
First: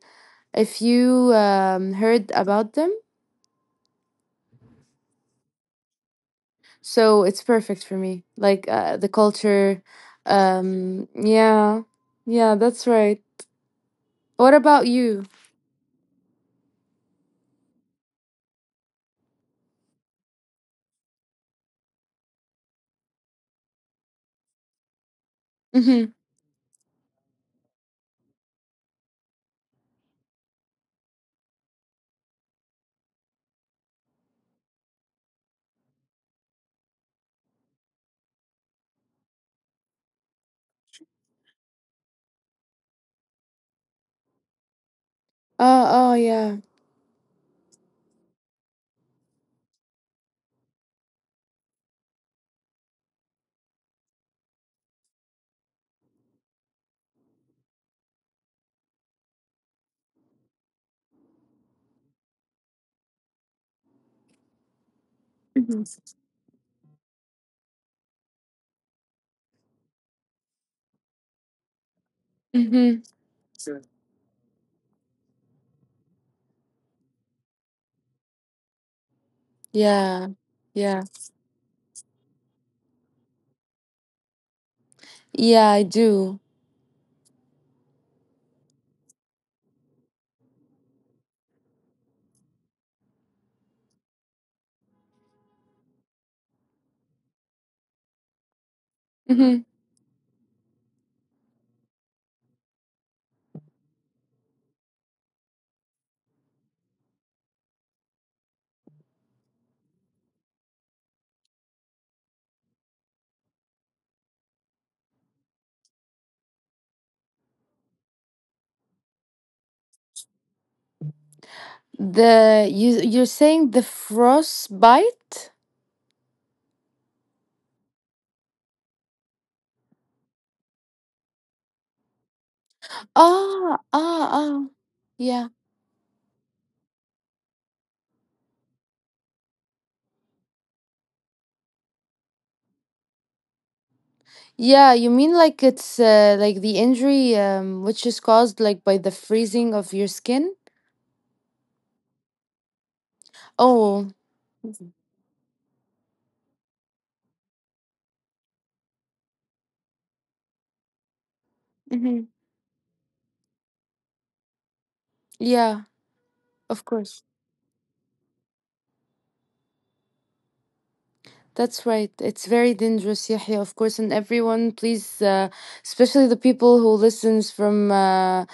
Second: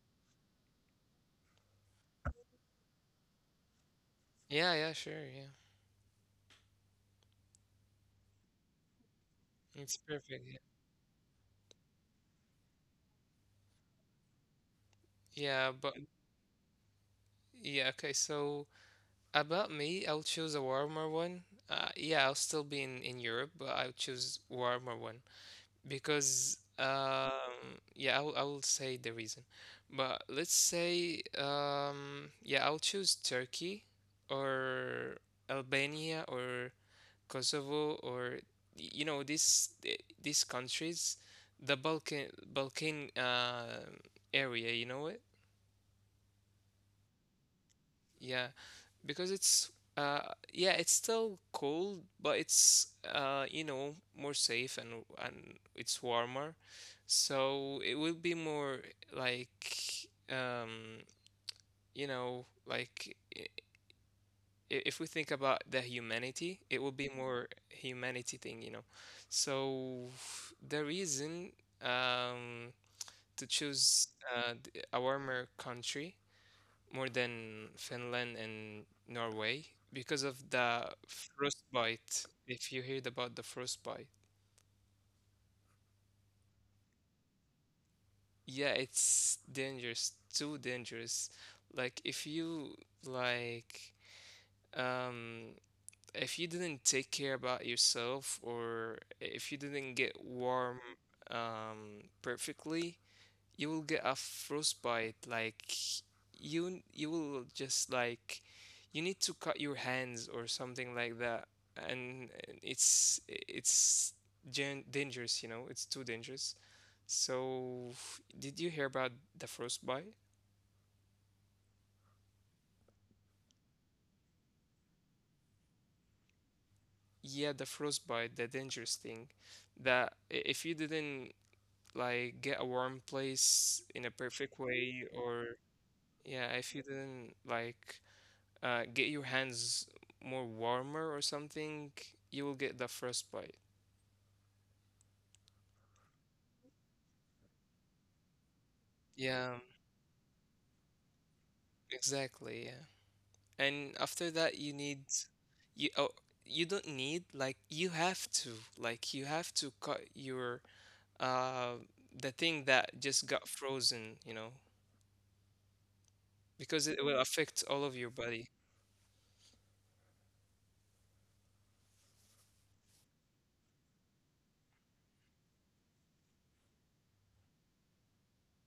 if you um, heard about them.
Yeah, yeah, sure, yeah.
So it's perfect for me. Like uh, the culture.
It's perfect. Yeah,
Um, yeah. Yeah, that's right. What about you?
yeah, but yeah, okay. So about me, I'll choose a warmer one. Uh, yeah, I'll still be in in Europe, but I'll choose warmer one.
Mm-hmm.
Because um yeah I will, I will say the reason, but let's say, um yeah, I'll choose Turkey or Albania or Kosovo, or y- you know this th- these countries, the Balkan Balkan uh area, you know it.
Oh, oh, yeah.
Yeah, because it's uh yeah, it's still cold, but it's, uh you know, more safe and and it's warmer, so it will be more like, um you know, like i- i- if we think about the humanity, it will be more humanity thing, you know. So the reason, um
Mm-hmm.
to choose, uh, th- a warmer country more than Finland and Norway, because
Yeah.
of the
Yeah.
frostbite. If you heard about the frostbite,
Yeah, I do.
yeah, it's dangerous, too dangerous. Like if you, like, um if you didn't take care about yourself, or if you
Mm-hmm.
didn't get warm um perfectly, you will get a frostbite. Like you you will just like, you need to cut your hands or something like that, and it's it's gen- dangerous, you know, it's too dangerous. So did you hear about the frostbite?
The you you're saying the frostbite?
Yeah, the frostbite, the dangerous thing that i- if you didn't like get a warm place
Ah,
in a
ah,
perfect
ah.
way, or
Yeah.
yeah, if you didn't like uh, get your hands more warmer or something, you will get the frostbite.
Yeah, you mean like it's uh, like the injury um which is caused like by the
Yeah,
freezing of your skin?
exactly. Yeah. And
Oh.
after that, you need, you oh, you don't need, like you have to, like you have to cut your uh the
Mm-hmm.
thing that just got frozen, you know,
Yeah.
because
Of
it will
course.
affect all of your body.
That's right. It's very dangerous, Yahya, of course. And everyone, please, uh, especially the people who listens from uh,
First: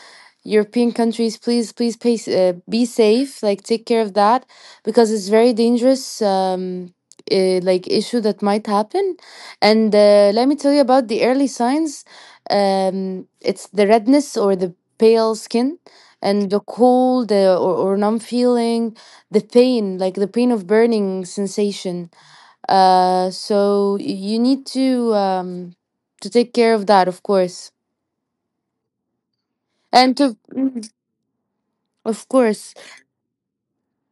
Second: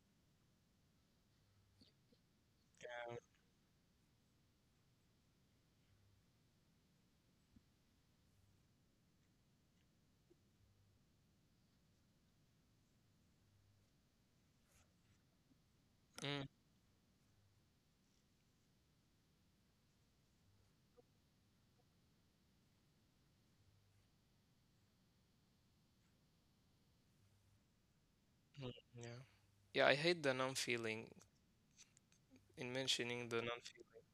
European countries, please, please pay, uh, be safe. Like, take care of that because it's very dangerous, um, uh, like, issue that might happen. And uh, let me tell you about the early signs. Um, it's the redness or the pale skin,
Mhm.
and the cold uh, or, or numb feeling, the pain, like the pain of burning sensation. Uh, so you need to um to take care of that, of course,
Yeah. Yeah, I
and
hate the
to
numb
mm,
feeling
of
in
course,
mentioning the numb feeling.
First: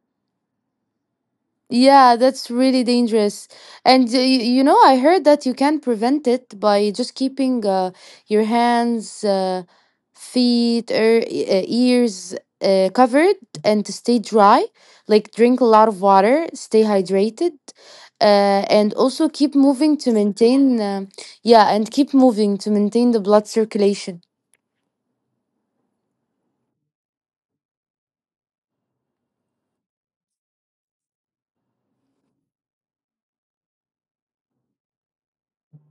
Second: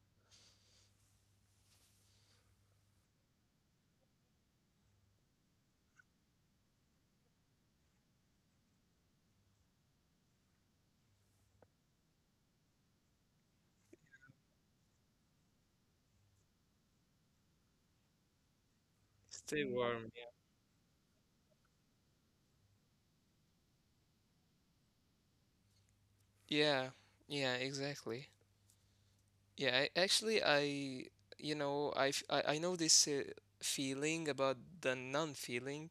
yeah, that's really dangerous. And uh, y- you know, I heard that you can prevent it by just keeping uh, your hands, uh, feet, or ears uh, covered, and to stay dry. Like drink a lot of water, stay hydrated, uh, and also keep
Stay
moving
warm.
to maintain. Uh, yeah, and keep moving to maintain the blood circulation.
Yeah. Yeah, exactly. Yeah, I, actually I you know, I f- I, I know this uh, feeling about the numb feeling.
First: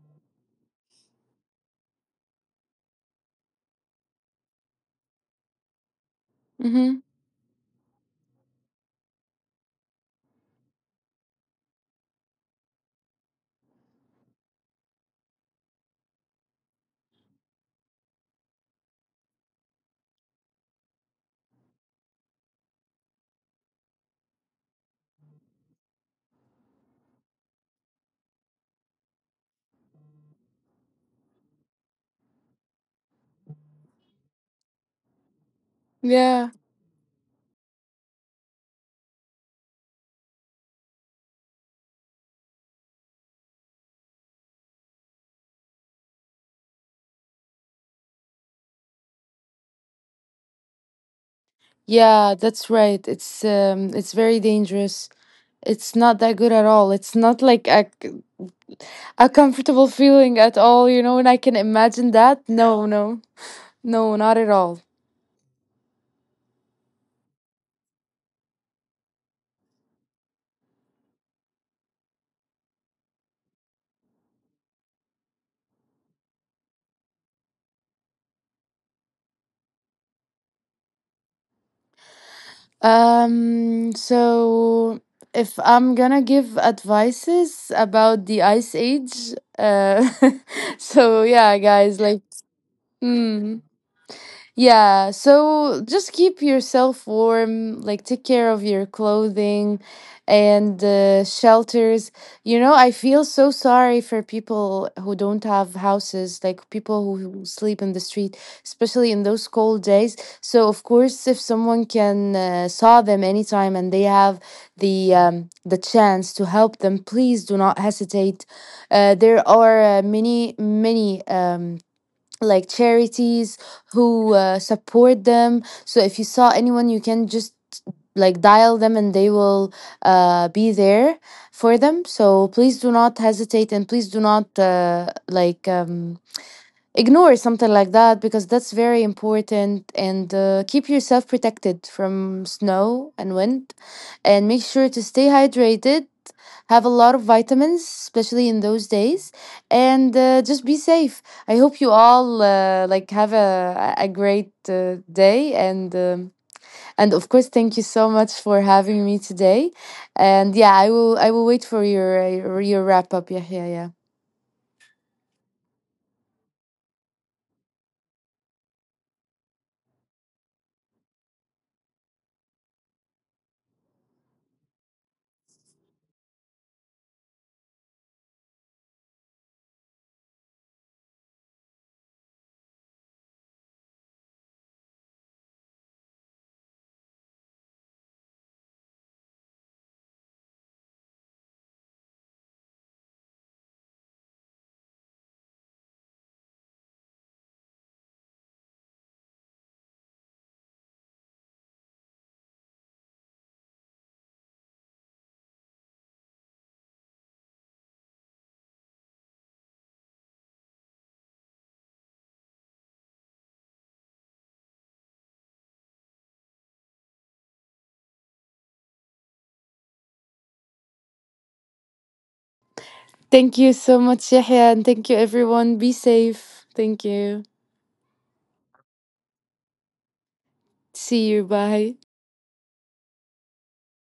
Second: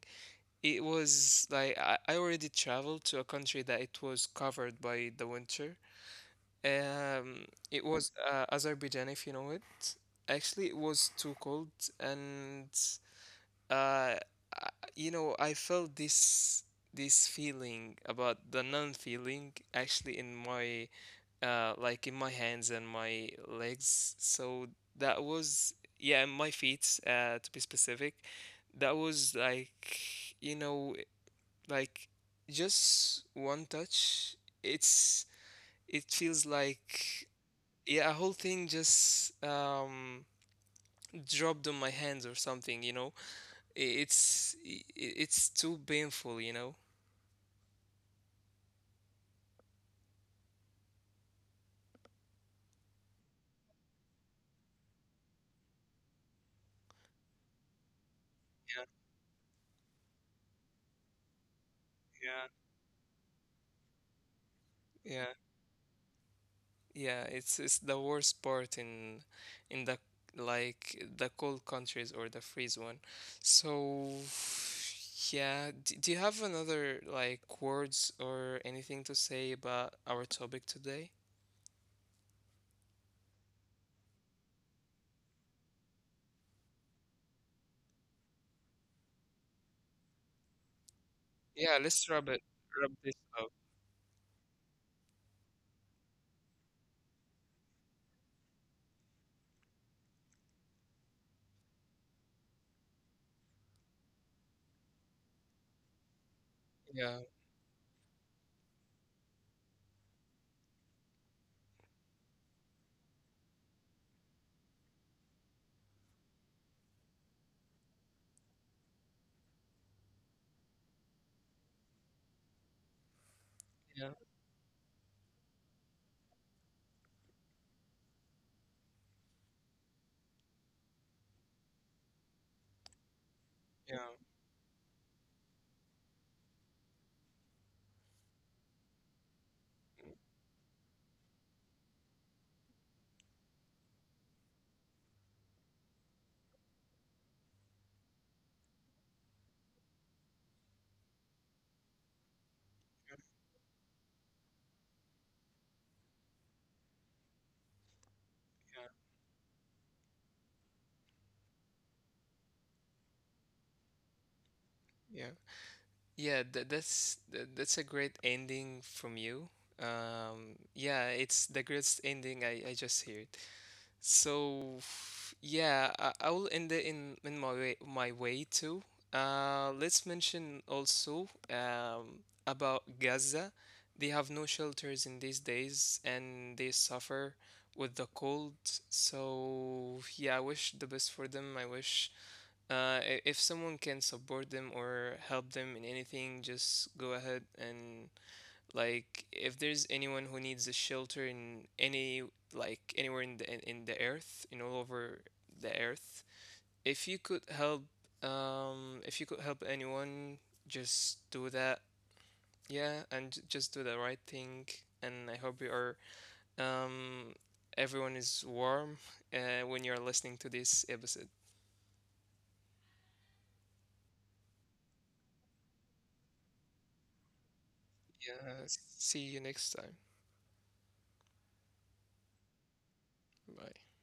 It was like I, I already traveled to a country that it was covered by the winter.
Mm-hmm.
Um, it was uh, Azerbaijan, if you know it. Actually, it was too cold, and uh, I- you know, I felt this this feeling about the non-feeling actually in my uh like in my hands and my legs. So that was, yeah, and my feet uh to be specific. That was like, you know, like just one touch, it's, it
Yeah.
feels like, yeah, a whole thing just um dropped on my hands or something, you know? I- It's i- i- it's too painful, you know?
Yeah, that's right. It's um, it's very dangerous. It's not that good at all. It's not like a,
Yeah,
a comfortable feeling at all, you know, and I can imagine that.
yeah.
No, no, no, not at all.
Yeah, yeah, it's it's the worst part in in the like the cold countries or the freeze one. So yeah, d do you have another like words or anything to say about our topic today?
Um, so if I'm gonna give advices about the ice age, uh, so yeah,
Yeah,
guys,
let's
like,
rub it, rub this out.
mm. Yeah, so just keep yourself warm, like take care of your clothing and uh, shelters. You know, I feel so sorry for people who don't have houses, like people
Yeah,
who sleep in the street, especially in those cold days. So of course, if someone can uh, saw them anytime and they have the um, the chance to help them, please do not hesitate. Uh, there are uh, many, many. Um, like charities
yeah,
who uh, support them. So if you saw anyone, you can just like dial them, and they will uh, be there for them. So please do not hesitate, and
yeah,
please do not uh, like um, ignore something like that because that's very important. And uh, keep yourself protected from snow and wind, and make sure to stay hydrated, have a lot of vitamins, especially in those days, and uh, just be safe. I hope you all uh, like have a a great uh, day, and um, and of course, thank you so much for
yeah,
having me today. And yeah, I will I will wait for your uh, your wrap up, Yahya. Yeah.
yeah. Yeah, that, that's tha- that's a great ending from you. Um, yeah, it's the greatest ending I, I just heard. So yeah, I, I will end it in in my way my way too. Uh, let's mention also um, about Gaza. They have no shelters in these days, and they suffer with the cold. So yeah, I wish the best for them. I wish, uh, i- if someone can support them or help them in anything, just go ahead. And like, if there's anyone who needs a shelter in any, like, anywhere in the in, in the earth, in all over the earth, if you could help, um, if you could help anyone, just do that. Yeah, and j- just do the right thing. And I hope you are, um, everyone is warm, uh, when you're listening to this episode.
Thank you so much, Yahya, and thank you everyone. Be safe. Thank you.
Yeah, see you next time.
See you. Bye.
Bye.